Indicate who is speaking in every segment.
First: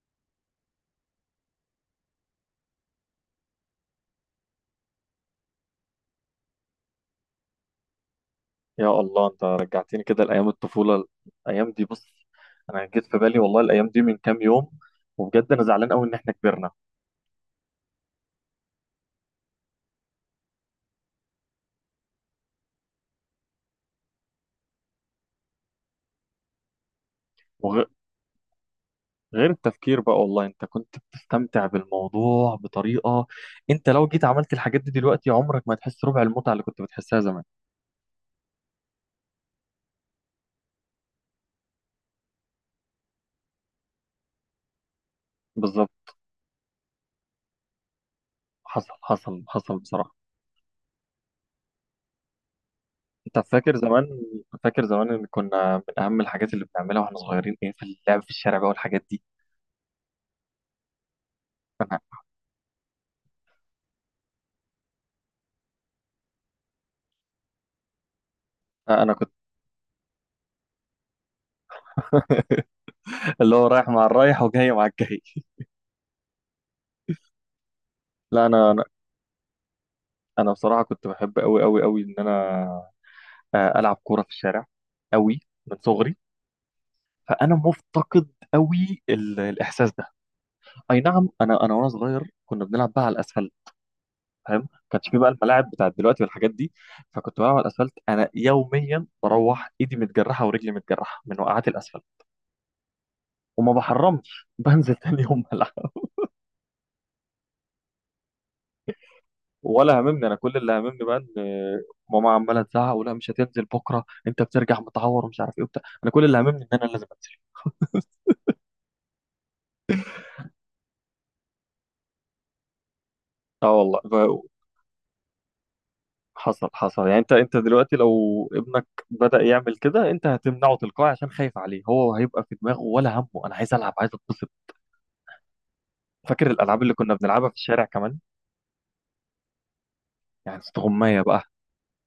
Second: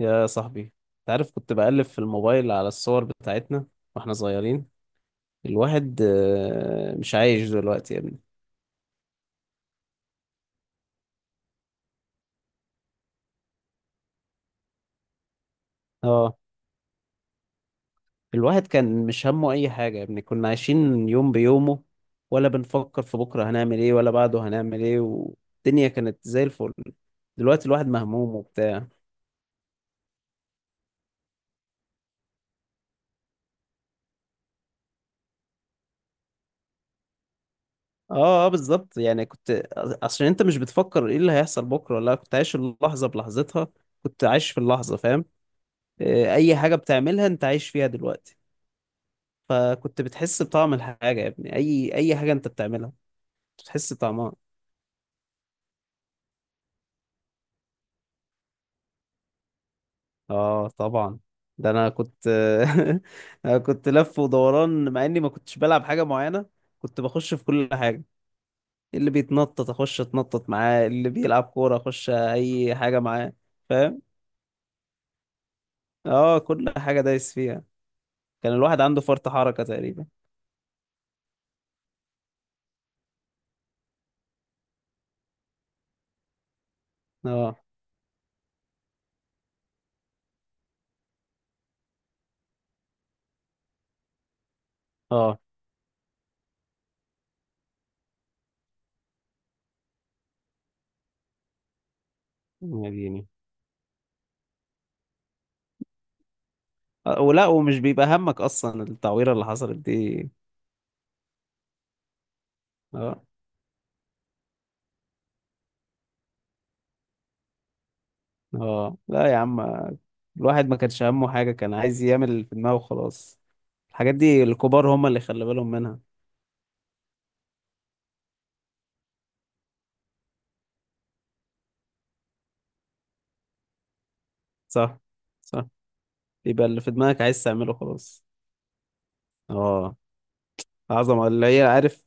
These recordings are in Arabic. Speaker 1: يا صاحبي، انت عارف كنت بقلب في الموبايل على الصور بتاعتنا واحنا صغيرين. الواحد مش عايش دلوقتي يا ابني.
Speaker 2: يا الله انت رجعتني كده لايام الطفوله. الايام دي بص، انا جيت في بالي والله الايام دي من كام يوم، وبجد انا زعلان قوي ان احنا
Speaker 1: اه،
Speaker 2: كبرنا.
Speaker 1: الواحد كان مش همه اي حاجة يا ابني، كنا عايشين يوم بيومه ولا بنفكر في بكرة هنعمل ايه ولا بعده هنعمل ايه، والدنيا كانت زي الفل. دلوقتي الواحد
Speaker 2: وغير
Speaker 1: مهموم وبتاع.
Speaker 2: التفكير بقى، والله انت كنت بتستمتع بالموضوع بطريقه. انت لو جيت عملت الحاجات دي دلوقتي عمرك ما هتحس ربع المتعه اللي كنت بتحسها زمان.
Speaker 1: اه، بالظبط، يعني كنت. عشان انت مش بتفكر ايه اللي هيحصل بكرة، ولا كنت عايش اللحظة بلحظتها، كنت عايش في اللحظة، فاهم.
Speaker 2: بالظبط.
Speaker 1: اي حاجة بتعملها انت عايش فيها دلوقتي.
Speaker 2: حصل حصل حصل
Speaker 1: فكنت
Speaker 2: بصراحه.
Speaker 1: بتحس بطعم الحاجة يا ابني، أي حاجة أنت بتعملها
Speaker 2: انت فاكر
Speaker 1: بتحس
Speaker 2: زمان،
Speaker 1: بطعمها.
Speaker 2: فاكر زمان ان كنا من اهم الحاجات اللي بنعملها واحنا صغيرين ايه؟ في اللعب في الشارع بقى والحاجات دي.
Speaker 1: آه طبعا. ده أنا
Speaker 2: انا
Speaker 1: كنت أنا كنت لف ودوران، مع إني ما كنتش بلعب حاجة معينة، كنت بخش في كل حاجة. اللي
Speaker 2: انا كنت
Speaker 1: بيتنطط أخش أتنطط معاه، اللي بيلعب كورة أخش، أي حاجة معاه،
Speaker 2: اللي هو رايح
Speaker 1: فاهم.
Speaker 2: مع الرايح وجاي مع الجاي.
Speaker 1: آه، كل حاجة دايس فيها.
Speaker 2: لا
Speaker 1: كان الواحد
Speaker 2: انا.
Speaker 1: عنده فرط حركة تقريبا.
Speaker 2: انا بصراحه كنت بحب قوي قوي قوي ان انا، العب كوره في الشارع قوي من صغري. فانا
Speaker 1: آه
Speaker 2: مفتقد قوي الاحساس ده. اي نعم انا. انا وانا صغير كنا بنلعب بقى على الاسفلت، فاهم؟ كانش في بقى
Speaker 1: آه.
Speaker 2: الملاعب بتاعت دلوقتي والحاجات دي. فكنت بلعب على الاسفلت انا يوميا بروح ايدي متجرحه ورجلي متجرحه من وقعات الاسفلت.
Speaker 1: يا ديني.
Speaker 2: وما بحرمش بنزل تاني يوم العب.
Speaker 1: ولا ومش بيبقى همك أصلا التعويرة اللي حصلت
Speaker 2: ولا هممني.
Speaker 1: دي.
Speaker 2: انا كل اللي هممني بقى ان ماما عماله تزعق، ولا
Speaker 1: آه.
Speaker 2: مش هتنزل بكره انت بترجع متعور ومش عارف ايه وبتاع. انا كل اللي هممني ان انا لازم انزل.
Speaker 1: اه لا يا عم، الواحد ما كانش همه حاجة، كان عايز يعمل اللي في دماغه وخلاص.
Speaker 2: اه والله
Speaker 1: الحاجات دي الكبار هم اللي خلي بالهم منها.
Speaker 2: حصل حصل. يعني انت دلوقتي لو ابنك بدأ يعمل كده انت هتمنعه تلقائي عشان خايف عليه، هو هيبقى في دماغه ولا همه انا عايز العب عايز اتبسط.
Speaker 1: صح، صح.
Speaker 2: فاكر
Speaker 1: يبقى اللي
Speaker 2: الالعاب
Speaker 1: في
Speaker 2: اللي كنا
Speaker 1: دماغك عايز
Speaker 2: بنلعبها في
Speaker 1: تعمله
Speaker 2: الشارع كمان؟
Speaker 1: خلاص. اه.
Speaker 2: يعني استغمايه
Speaker 1: عظمة،
Speaker 2: بقى.
Speaker 1: اللي هي عارف.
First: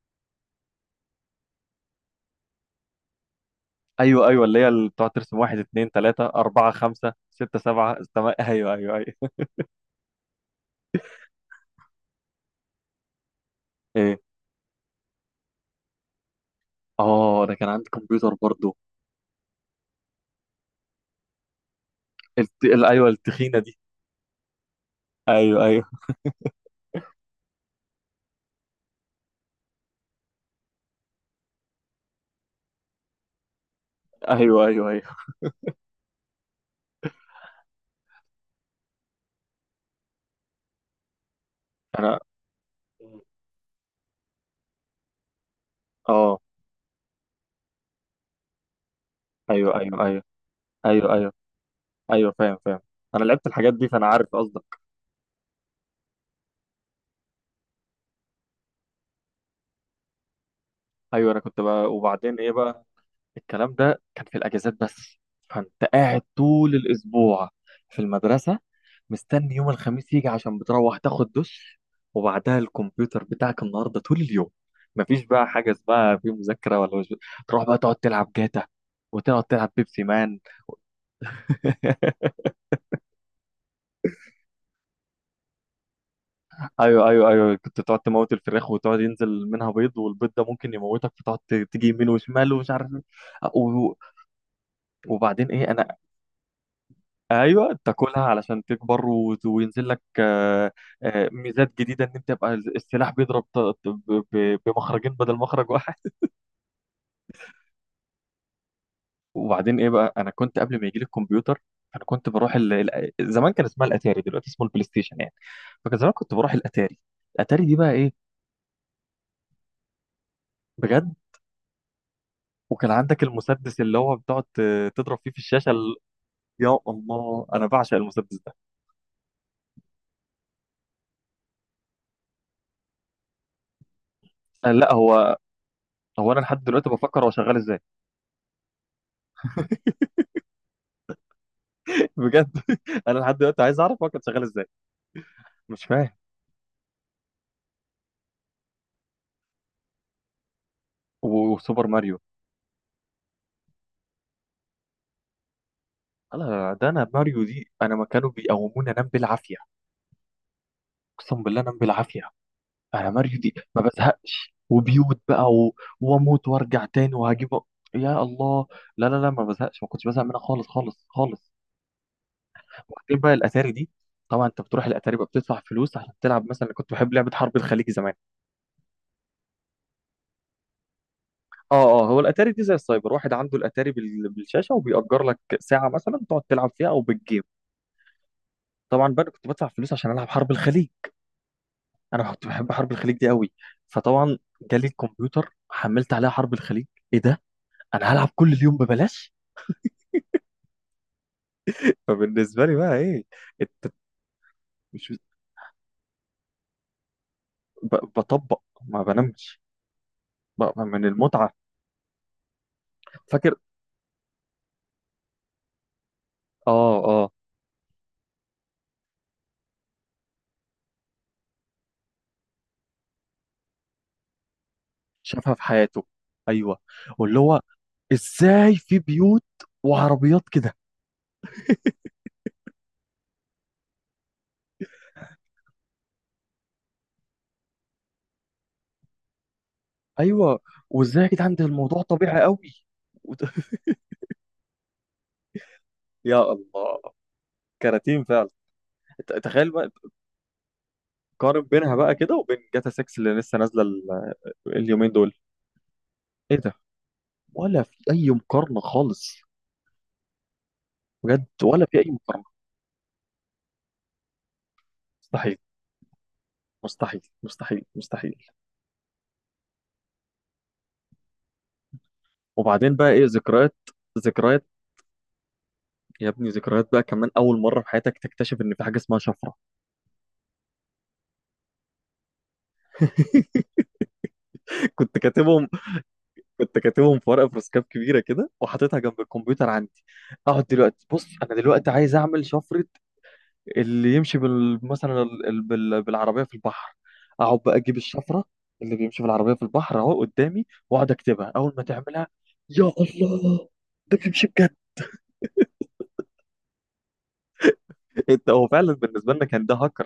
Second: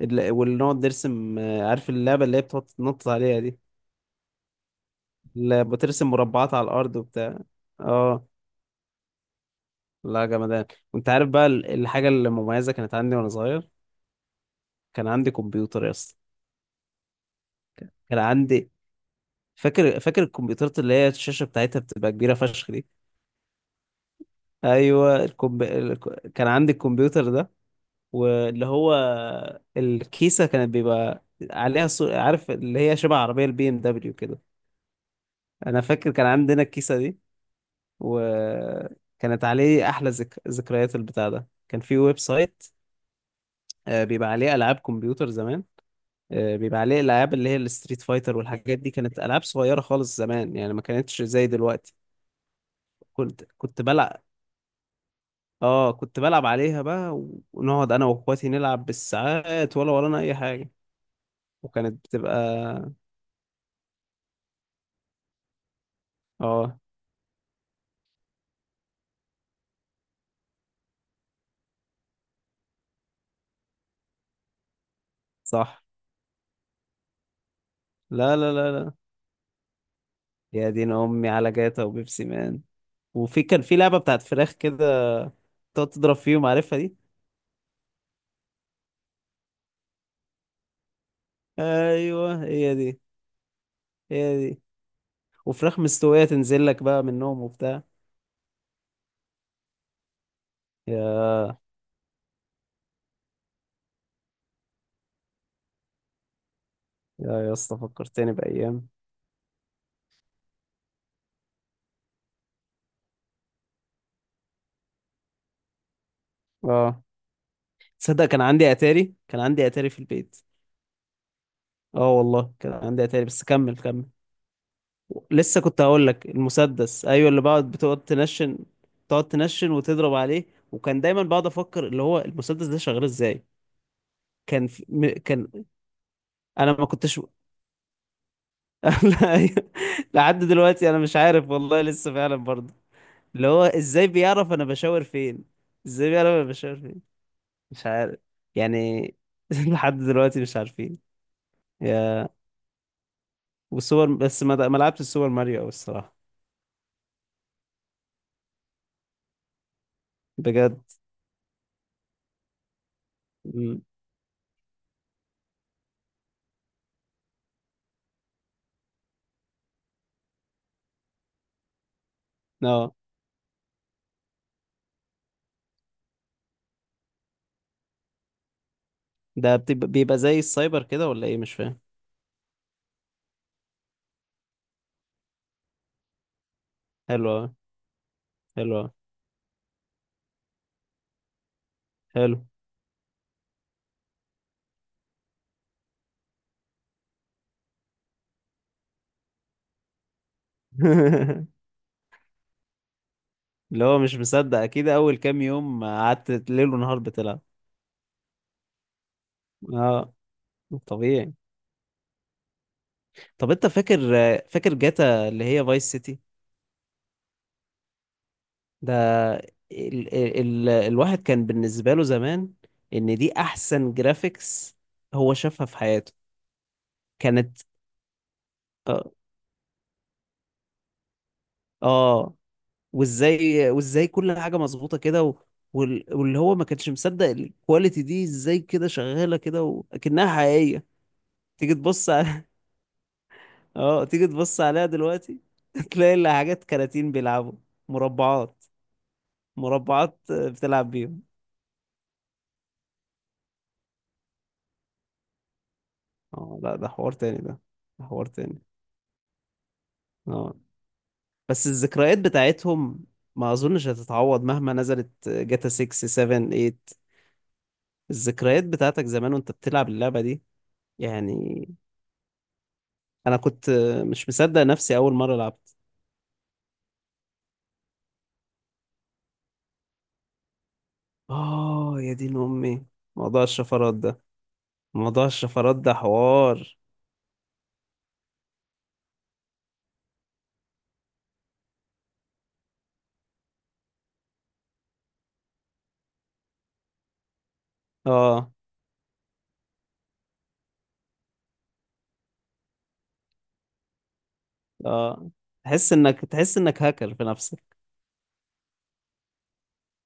Speaker 1: اللي نقعد نرسم، عارف اللعبة اللي هي بتقعد تنطط عليها دي؟
Speaker 2: ايوه ايوه اللي هي اللي بتقعد ترسم واحد
Speaker 1: اللي
Speaker 2: اتنين
Speaker 1: بترسم
Speaker 2: تلاته
Speaker 1: مربعات على
Speaker 2: اربعه
Speaker 1: الأرض
Speaker 2: خمسه
Speaker 1: وبتاع.
Speaker 2: سته سبعه
Speaker 1: اه.
Speaker 2: ايوه ايوه ايوه.
Speaker 1: لا جمدان. وانت عارف بقى الحاجة المميزة كانت عندي وانا صغير؟
Speaker 2: ايه؟
Speaker 1: كان عندي كمبيوتر يا اسطى.
Speaker 2: اه ده كان عندي
Speaker 1: كان
Speaker 2: كمبيوتر
Speaker 1: عندي.
Speaker 2: برضه.
Speaker 1: فاكر، فاكر الكمبيوترات اللي هي الشاشة بتاعتها بتبقى كبيرة فشخ دي؟
Speaker 2: ايوه التخينه دي.
Speaker 1: ايوه
Speaker 2: ايوه ايوه
Speaker 1: كان عندي الكمبيوتر ده. واللي هو الكيسه كانت بيبقى عليها صور، عارف اللي هي شبه عربيه البي ام دبليو كده.
Speaker 2: ايوه ايوه ايوه.
Speaker 1: انا فاكر كان عندنا الكيسه دي، وكانت عليه احلى ذكريات. البتاع ده كان في ويب
Speaker 2: انا.
Speaker 1: سايت، بيبقى عليه العاب كمبيوتر زمان.
Speaker 2: اه
Speaker 1: بيبقى عليه الالعاب اللي هي الستريت فايتر والحاجات دي، كانت العاب
Speaker 2: ايوه
Speaker 1: صغيره
Speaker 2: ايوه
Speaker 1: خالص
Speaker 2: ايوه
Speaker 1: زمان، يعني ما
Speaker 2: ايوه
Speaker 1: كانتش
Speaker 2: ايوه
Speaker 1: زي دلوقتي.
Speaker 2: ايوه فاهم فاهم. انا
Speaker 1: كنت
Speaker 2: لعبت الحاجات
Speaker 1: كنت
Speaker 2: دي فانا
Speaker 1: بلعب.
Speaker 2: عارف قصدك.
Speaker 1: اه كنت بلعب عليها بقى. ونقعد انا واخواتي نلعب بالساعات ولا ورانا اي حاجه.
Speaker 2: ايوه انا كنت بقى،
Speaker 1: وكانت بتبقى.
Speaker 2: وبعدين ايه بقى؟ الكلام ده كان في الاجازات بس. فانت قاعد طول
Speaker 1: اه.
Speaker 2: الاسبوع في المدرسه مستني يوم الخميس يجي عشان بتروح تاخد دش، وبعدها الكمبيوتر بتاعك النهارده طول اليوم. مفيش بقى حاجه
Speaker 1: صح.
Speaker 2: اسمها في مذاكره ولا مش... تروح بقى تقعد تلعب
Speaker 1: لا، لا،
Speaker 2: جاتا
Speaker 1: لا، لا.
Speaker 2: وتقعد تلعب بيبسي مان.
Speaker 1: يا دين امي على جاتا وبيبسي مان. وفي كان في لعبه بتاعت فراخ كده، تقعد تضرب فيهم، عارفها دي؟
Speaker 2: ايوه ايوه ايوه. كنت تقعد تموت الفراخ وتقعد ينزل منها بيض، والبيض ده ممكن يموتك فتقعد تيجي يمين
Speaker 1: ايوه
Speaker 2: وشمال ومش
Speaker 1: هي
Speaker 2: عارف
Speaker 1: دي.
Speaker 2: ايه. و-
Speaker 1: هي دي.
Speaker 2: وبعدين ايه؟
Speaker 1: وفراخ
Speaker 2: انا
Speaker 1: مستويه تنزل لك بقى منهم
Speaker 2: ايوه
Speaker 1: وبتاع.
Speaker 2: تاكلها علشان تكبر وينزل لك
Speaker 1: يا
Speaker 2: ميزات جديده ان انت تبقى السلاح بيضرب بمخرجين بدل مخرج واحد.
Speaker 1: يا اسطى فكرتني بايام.
Speaker 2: وبعدين ايه بقى؟ انا كنت قبل ما يجي لي الكمبيوتر، انا كنت بروح زمان كان اسمها الاتاري، دلوقتي اسمه البلاي ستيشن يعني. فكان زمان كنت بروح الاتاري.
Speaker 1: اه،
Speaker 2: الاتاري دي بقى ايه؟
Speaker 1: تصدق كان عندي اتاري؟ كان عندي اتاري في البيت.
Speaker 2: بجد.
Speaker 1: اه والله كان
Speaker 2: وكان
Speaker 1: عندي
Speaker 2: عندك
Speaker 1: اتاري، بس كمل
Speaker 2: المسدس اللي
Speaker 1: كمل.
Speaker 2: هو بتقعد تضرب فيه في
Speaker 1: لسه
Speaker 2: الشاشه
Speaker 1: كنت هقول لك
Speaker 2: يا
Speaker 1: المسدس، ايوه، اللي
Speaker 2: الله انا
Speaker 1: بقعد
Speaker 2: بعشق
Speaker 1: بتقعد
Speaker 2: المسدس ده.
Speaker 1: تنشن، تقعد تنشن وتضرب عليه. وكان دايما بقعد افكر اللي هو المسدس ده شغال ازاي.
Speaker 2: أنا لا هو.
Speaker 1: كان
Speaker 2: هو انا لحد
Speaker 1: انا ما
Speaker 2: دلوقتي
Speaker 1: كنتش
Speaker 2: بفكر هو شغال ازاي.
Speaker 1: لا أيوة. لحد دلوقتي انا مش عارف والله، لسه فعلا
Speaker 2: بجد.
Speaker 1: برضه.
Speaker 2: انا لحد
Speaker 1: اللي
Speaker 2: دلوقتي
Speaker 1: هو
Speaker 2: عايز اعرف
Speaker 1: ازاي
Speaker 2: هو كان شغال
Speaker 1: بيعرف انا
Speaker 2: ازاي.
Speaker 1: بشاور فين؟
Speaker 2: مش فاهم.
Speaker 1: ازاي بيعرف انا بشاور فين؟ مش عارف يعني. لحد دلوقتي مش عارفين.
Speaker 2: وسوبر ماريو.
Speaker 1: يا، والسوبر، بس ما لعبتش السوبر ماريو أوي الصراحة.
Speaker 2: انا ده انا ماريو دي انا ما كانوا بيقوموني انام بالعافيه.
Speaker 1: بجد.
Speaker 2: اقسم بالله انام بالعافيه. انا ماريو دي ما بزهقش وبيوت بقى و... واموت وارجع تاني وهجيب. يا الله. لا لا لا ما بزهقش، ما كنتش بزهق منها خالص خالص خالص.
Speaker 1: م.
Speaker 2: وبعدين بقى الاتاري دي، طبعا انت بتروح الاتاري بقى بتدفع فلوس عشان تلعب، مثلا كنت بحب لعبه حرب الخليج زمان.
Speaker 1: ده بتبقى- بيبقى زي السايبر كده ولا ايه؟ مش فاهم.
Speaker 2: اه اه هو الاتاري دي زي السايبر، واحد عنده الاتاري بالشاشه وبيأجر لك ساعه مثلا تقعد تلعب فيها او
Speaker 1: حلو
Speaker 2: بالجيم.
Speaker 1: أوي، حلو أوي،
Speaker 2: طبعا بقى أنا كنت بدفع فلوس عشان العب حرب الخليج. انا
Speaker 1: حلو.
Speaker 2: كنت بحب حرب الخليج دي قوي. فطبعا جالي الكمبيوتر، حملت عليها حرب الخليج. ايه ده؟ انا هلعب كل اليوم ببلاش. فبالنسبه لي بقى ايه؟
Speaker 1: اللي
Speaker 2: إت-
Speaker 1: هو مش مصدق، اكيد
Speaker 2: مش
Speaker 1: اول كام يوم قعدت ليل ونهار بتلعب.
Speaker 2: بطبق. ما بنامش
Speaker 1: اه
Speaker 2: بقى من
Speaker 1: طبيعي.
Speaker 2: المتعه.
Speaker 1: طب
Speaker 2: فاكر.
Speaker 1: انت فاكر. فاكر جاتا اللي هي فايس سيتي؟
Speaker 2: اه آه.
Speaker 1: ده ال... ال... الواحد كان بالنسبة له زمان ان دي احسن جرافيكس هو
Speaker 2: شافها في
Speaker 1: شافها في
Speaker 2: حياته.
Speaker 1: حياته.
Speaker 2: ايوه. واللي هو
Speaker 1: كانت.
Speaker 2: ازاي في
Speaker 1: اه.
Speaker 2: بيوت وعربيات كده.
Speaker 1: آه، وازاي كل حاجه مظبوطه كده و... واللي هو ما كانش مصدق الكواليتي دي ازاي كده شغاله كده وكأنها
Speaker 2: ايوه.
Speaker 1: حقيقيه.
Speaker 2: وازاي يا جدعان ده
Speaker 1: تيجي
Speaker 2: الموضوع
Speaker 1: تبص
Speaker 2: طبيعي
Speaker 1: على.
Speaker 2: قوي. وت-
Speaker 1: اه تيجي تبص عليها دلوقتي. تلاقي اللي
Speaker 2: يا
Speaker 1: حاجات
Speaker 2: الله.
Speaker 1: كراتين بيلعبوا.
Speaker 2: كراتين فعلا.
Speaker 1: مربعات.
Speaker 2: تخيل بقى.
Speaker 1: مربعات بتلعب بيهم.
Speaker 2: قارن بينها بقى كده وبين جاتا 6 اللي لسه نازله اليومين دول. ايه
Speaker 1: اه.
Speaker 2: ده؟
Speaker 1: لا ده حوار تاني ده.
Speaker 2: ولا في
Speaker 1: ده حوار
Speaker 2: اي
Speaker 1: تاني.
Speaker 2: مقارنه خالص.
Speaker 1: اه.
Speaker 2: بجد
Speaker 1: بس
Speaker 2: ولا في اي
Speaker 1: الذكريات
Speaker 2: مقارنه.
Speaker 1: بتاعتهم، ما اظنش هتتعوض مهما نزلت
Speaker 2: مستحيل.
Speaker 1: جاتا 6 7 8.
Speaker 2: مستحيل مستحيل مستحيل.
Speaker 1: الذكريات بتاعتك زمان وانت بتلعب اللعبة دي يعني.
Speaker 2: وبعدين بقى ايه؟
Speaker 1: انا كنت
Speaker 2: ذكريات.
Speaker 1: مش مصدق
Speaker 2: ذكريات،
Speaker 1: نفسي اول مره لعبت.
Speaker 2: يا ابني، ذكريات بقى كمان اول مره في حياتك تكتشف ان في حاجه اسمها شفره.
Speaker 1: اه. يا دين امي موضوع الشفرات ده.
Speaker 2: كنت
Speaker 1: موضوع
Speaker 2: كاتبهم.
Speaker 1: الشفرات ده حوار.
Speaker 2: كنت كاتبهم في ورقه في رسكاب كبيره كده وحاططها جنب الكمبيوتر عندي. اقعد دلوقتي بص، انا دلوقتي عايز اعمل شفره. اللي يمشي مثلا بالعربيه في البحر. اقعد بقى اجيب الشفره
Speaker 1: اه
Speaker 2: اللي بيمشي بالعربيه في البحر، اهو قدامي واقعد اكتبها اول ما تعملها. يا الله! ده بيمشي بجد.
Speaker 1: اه. تحس انك، تحس انك هاكر في نفسك.
Speaker 2: انت هو فعلا بالنسبه لنا كان ده هاكر.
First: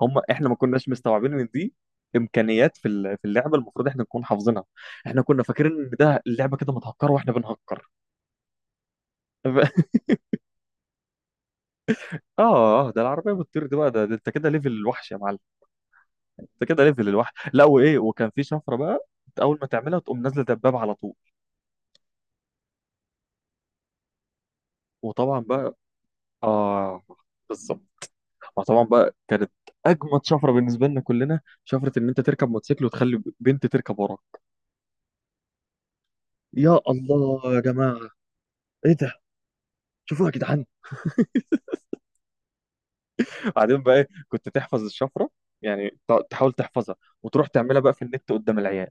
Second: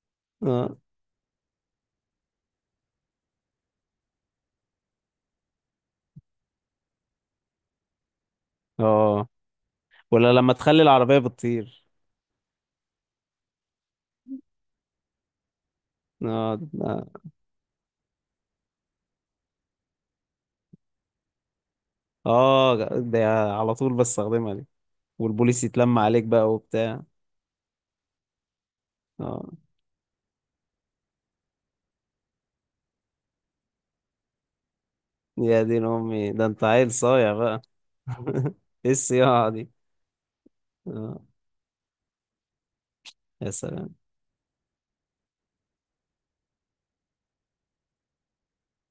Speaker 2: هم احنا ما
Speaker 1: اه
Speaker 2: كناش مستوعبين ان دي امكانيات في في اللعبه المفروض احنا نكون حافظينها. احنا كنا فاكرين ان ده اللعبه كده متهكره واحنا بنهكر.
Speaker 1: اه. ولا لما تخلي العربيه بتطير.
Speaker 2: اه اه ده العربيه بتطير دي بقى ده، ده انت كده ليفل الوحش يا معلم.
Speaker 1: اه
Speaker 2: انت كده
Speaker 1: اه.
Speaker 2: ليفل الوحش. لا وايه، وكان في شفره بقى انت اول ما تعملها تقوم نازله دبابه على طول.
Speaker 1: آه، ده على طول بستخدمها دي.
Speaker 2: وطبعا
Speaker 1: والبوليس
Speaker 2: بقى
Speaker 1: يتلم عليك بقى وبتاع.
Speaker 2: اه بالظبط. ما طبعا بقى كانت
Speaker 1: اه.
Speaker 2: اجمد شفره بالنسبه لنا كلنا شفره ان انت تركب موتوسيكل وتخلي بنت تركب وراك.
Speaker 1: يا دين امي ده انت
Speaker 2: يا
Speaker 1: عيل صايع
Speaker 2: الله يا
Speaker 1: بقى.
Speaker 2: جماعه.
Speaker 1: ايه
Speaker 2: ايه ده؟
Speaker 1: الصياعه دي.
Speaker 2: شوفوا يا جدعان.
Speaker 1: اه يا
Speaker 2: بعدين بقى
Speaker 1: سلام.
Speaker 2: ايه؟ كنت تحفظ الشفره، يعني تحاول تحفظها، وتروح تعملها بقى في النت قدام العيال.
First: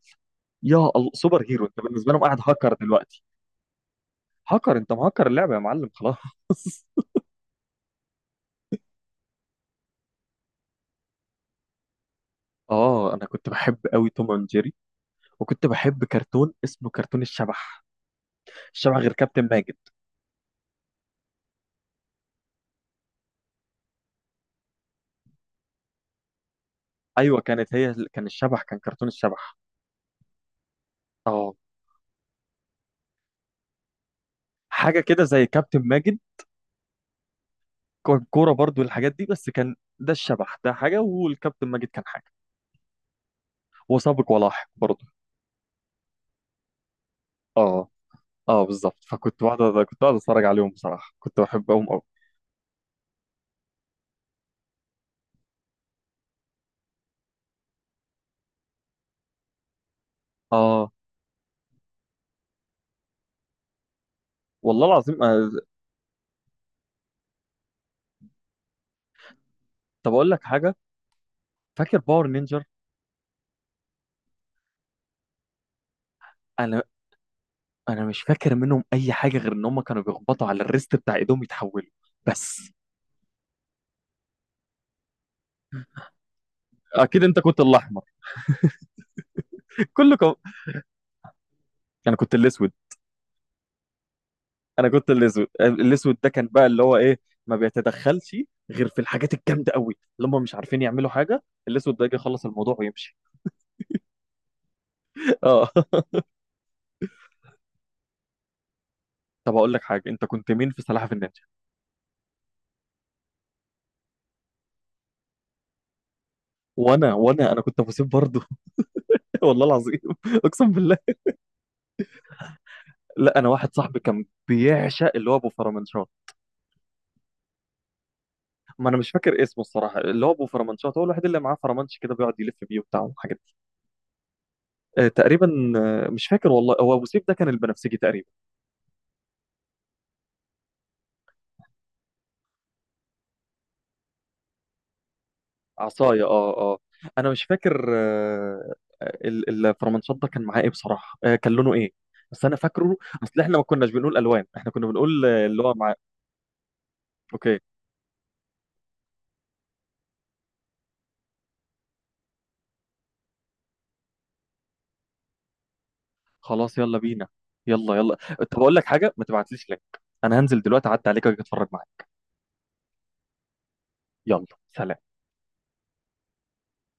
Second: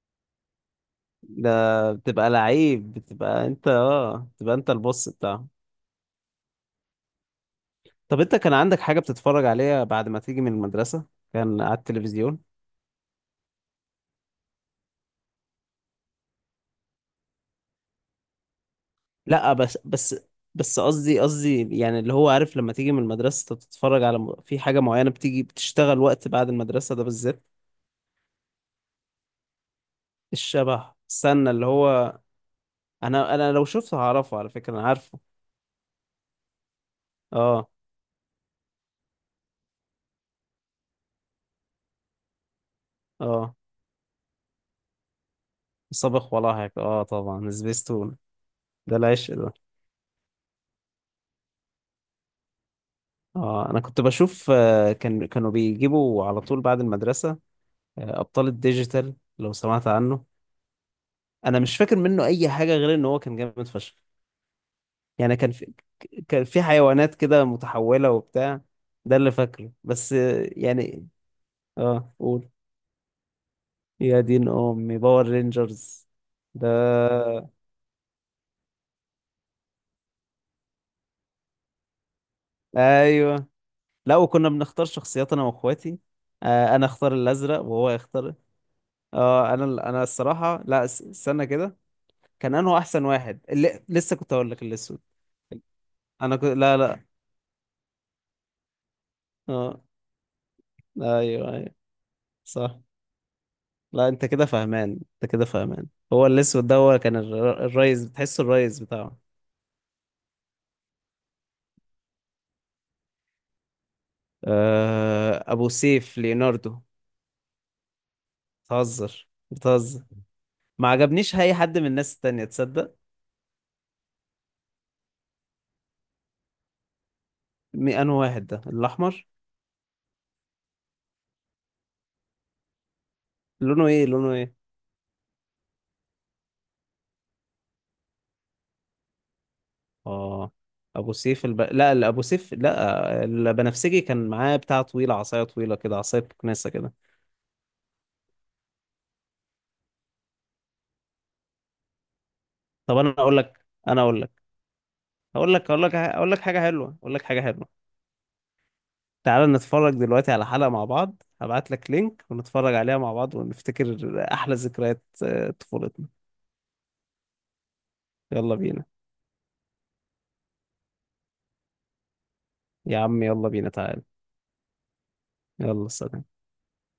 Speaker 2: يا الله سوبر
Speaker 1: ده
Speaker 2: هيرو انت بالنسبه لهم،
Speaker 1: بتبقى
Speaker 2: قاعد هاكر
Speaker 1: لعيب،
Speaker 2: دلوقتي.
Speaker 1: بتبقى انت اه بتبقى انت
Speaker 2: هكر، انت
Speaker 1: البص
Speaker 2: مهكر
Speaker 1: بتاعه.
Speaker 2: اللعبه يا معلم خلاص.
Speaker 1: طب انت كان عندك حاجة بتتفرج عليها بعد ما تيجي من المدرسة؟ كان على التلفزيون.
Speaker 2: اه انا كنت بحب قوي توم اند جيري. وكنت بحب كرتون اسمه كرتون الشبح. الشبح غير كابتن
Speaker 1: لا
Speaker 2: ماجد.
Speaker 1: بس، بس، بس قصدي، قصدي يعني اللي هو عارف، لما تيجي من المدرسة انت بتتفرج على في حاجة معينة بتيجي بتشتغل وقت بعد المدرسة ده
Speaker 2: ايوه
Speaker 1: بالذات.
Speaker 2: كانت هي، كان الشبح، كان كرتون الشبح.
Speaker 1: الشبح، استنى
Speaker 2: اه
Speaker 1: اللي هو، انا لو شفته هعرفه على فكرة، انا
Speaker 2: حاجه
Speaker 1: عارفه.
Speaker 2: كده زي كابتن ماجد.
Speaker 1: اه
Speaker 2: كان كوره برضو والحاجات دي، بس كان ده الشبح ده حاجه والكابتن ماجد كان حاجه.
Speaker 1: اه.
Speaker 2: وسابق ولاحق برضو.
Speaker 1: صابغ ولاحق، اه طبعا
Speaker 2: اه
Speaker 1: سبيستون.
Speaker 2: اه
Speaker 1: ده
Speaker 2: بالظبط.
Speaker 1: العشق
Speaker 2: فكنت
Speaker 1: ده.
Speaker 2: بقعد، كنت بقعد اتفرج عليهم، بصراحه كنت بحبهم قوي.
Speaker 1: اه انا كنت بشوف، كان كانوا بيجيبوا على طول بعد المدرسة، ابطال الديجيتال، لو سمعت عنه.
Speaker 2: اه
Speaker 1: انا مش فاكر منه اي حاجة غير ان هو كان جامد فشخ.
Speaker 2: والله العظيم.
Speaker 1: يعني كان في، كان في حيوانات كده متحولة وبتاع. ده اللي فاكره
Speaker 2: طب
Speaker 1: بس،
Speaker 2: اقول لك حاجه،
Speaker 1: يعني.
Speaker 2: فاكر
Speaker 1: اه
Speaker 2: باور
Speaker 1: قول.
Speaker 2: نينجر؟
Speaker 1: يا دين امي باور رينجرز ده.
Speaker 2: انا. انا مش فاكر منهم اي حاجه غير ان هم كانوا بيخبطوا على الريست بتاع ايدهم يتحولوا بس.
Speaker 1: ايوه، لا وكنا بنختار شخصيات انا واخواتي. انا اختار
Speaker 2: اكيد انت كنت
Speaker 1: الازرق وهو
Speaker 2: الاحمر.
Speaker 1: يختار. اه انا انا
Speaker 2: كله كم...
Speaker 1: الصراحة لا استنى كده.
Speaker 2: انا كنت
Speaker 1: كان
Speaker 2: الاسود.
Speaker 1: انه احسن واحد، اللي لسه كنت اقول لك
Speaker 2: انا
Speaker 1: الاسود.
Speaker 2: كنت الاسود، الاسود ده
Speaker 1: انا
Speaker 2: كان
Speaker 1: كنت،
Speaker 2: بقى
Speaker 1: لا،
Speaker 2: اللي هو
Speaker 1: لا.
Speaker 2: ايه، ما بيتدخلش غير في الحاجات الجامده
Speaker 1: اه.
Speaker 2: قوي، اللي هم مش عارفين يعملوا حاجه.
Speaker 1: ايوه ايوه.
Speaker 2: الاسود ده يجي يخلص الموضوع
Speaker 1: صح.
Speaker 2: ويمشي.
Speaker 1: لا انت كده فاهمان. انت كده
Speaker 2: اه.
Speaker 1: فاهمان. هو الاسود ده هو كان الريس، بتحسه الريس بتاعه.
Speaker 2: طب اقول لك حاجه، انت كنت مين في سلاحف النينجا؟
Speaker 1: ابو سيف ليوناردو.
Speaker 2: وانا انا كنت ابو سيف برضه.
Speaker 1: بتهزر
Speaker 2: والله العظيم.
Speaker 1: بتهزر.
Speaker 2: اقسم
Speaker 1: ما
Speaker 2: بالله.
Speaker 1: عجبنيش اي حد من الناس التانية، تصدق؟
Speaker 2: لا انا واحد صاحبي كان بيعشق اللي هو ابو فرمنشار.
Speaker 1: مي انه واحد ده
Speaker 2: ما انا مش
Speaker 1: الاحمر.
Speaker 2: فاكر اسمه الصراحه، اللي هو ابو فرمانشات هو الوحيد اللي معاه فرمانش كده بيقعد يلف بيه وبتاع والحاجات دي.
Speaker 1: لونه ايه؟ لونه ايه؟
Speaker 2: آه تقريبا. آه مش فاكر والله، هو ابو سيف ده كان البنفسجي تقريبا.
Speaker 1: اه ابو سيف لا الابو سيف لا البنفسجي كان معاه بتاع طويله، عصايه طويله كده، عصايه
Speaker 2: عصايه اه
Speaker 1: كناسه
Speaker 2: اه.
Speaker 1: كده.
Speaker 2: انا مش فاكر. آه الفرمانشات ده كان معاه ايه بصراحه، آه كان لونه ايه؟ بس انا فاكره.
Speaker 1: طب انا اقول
Speaker 2: اصل احنا ما
Speaker 1: لك،
Speaker 2: كناش
Speaker 1: انا
Speaker 2: بنقول
Speaker 1: اقول لك،
Speaker 2: الوان، احنا كنا بنقول
Speaker 1: اقول
Speaker 2: اللي
Speaker 1: لك،
Speaker 2: هو
Speaker 1: اقول
Speaker 2: معاه.
Speaker 1: لك، اقول لك حاجه حلوه، اقول لك حاجه
Speaker 2: اوكي.
Speaker 1: حلوه. تعالى نتفرج دلوقتي على حلقه مع بعض، هبعت لك لينك ونتفرج عليها مع بعض ونفتكر احلى ذكريات طفولتنا.
Speaker 2: خلاص يلا بينا. يلا يلا.
Speaker 1: يلا
Speaker 2: طب اقول لك
Speaker 1: بينا.
Speaker 2: حاجه، ما تبعتليش لينك، انا هنزل دلوقتي اعدي عليك واجي اتفرج معاك.
Speaker 1: يا عم يلا بينا تعالى.
Speaker 2: يلا سلام.
Speaker 1: يلا سلام.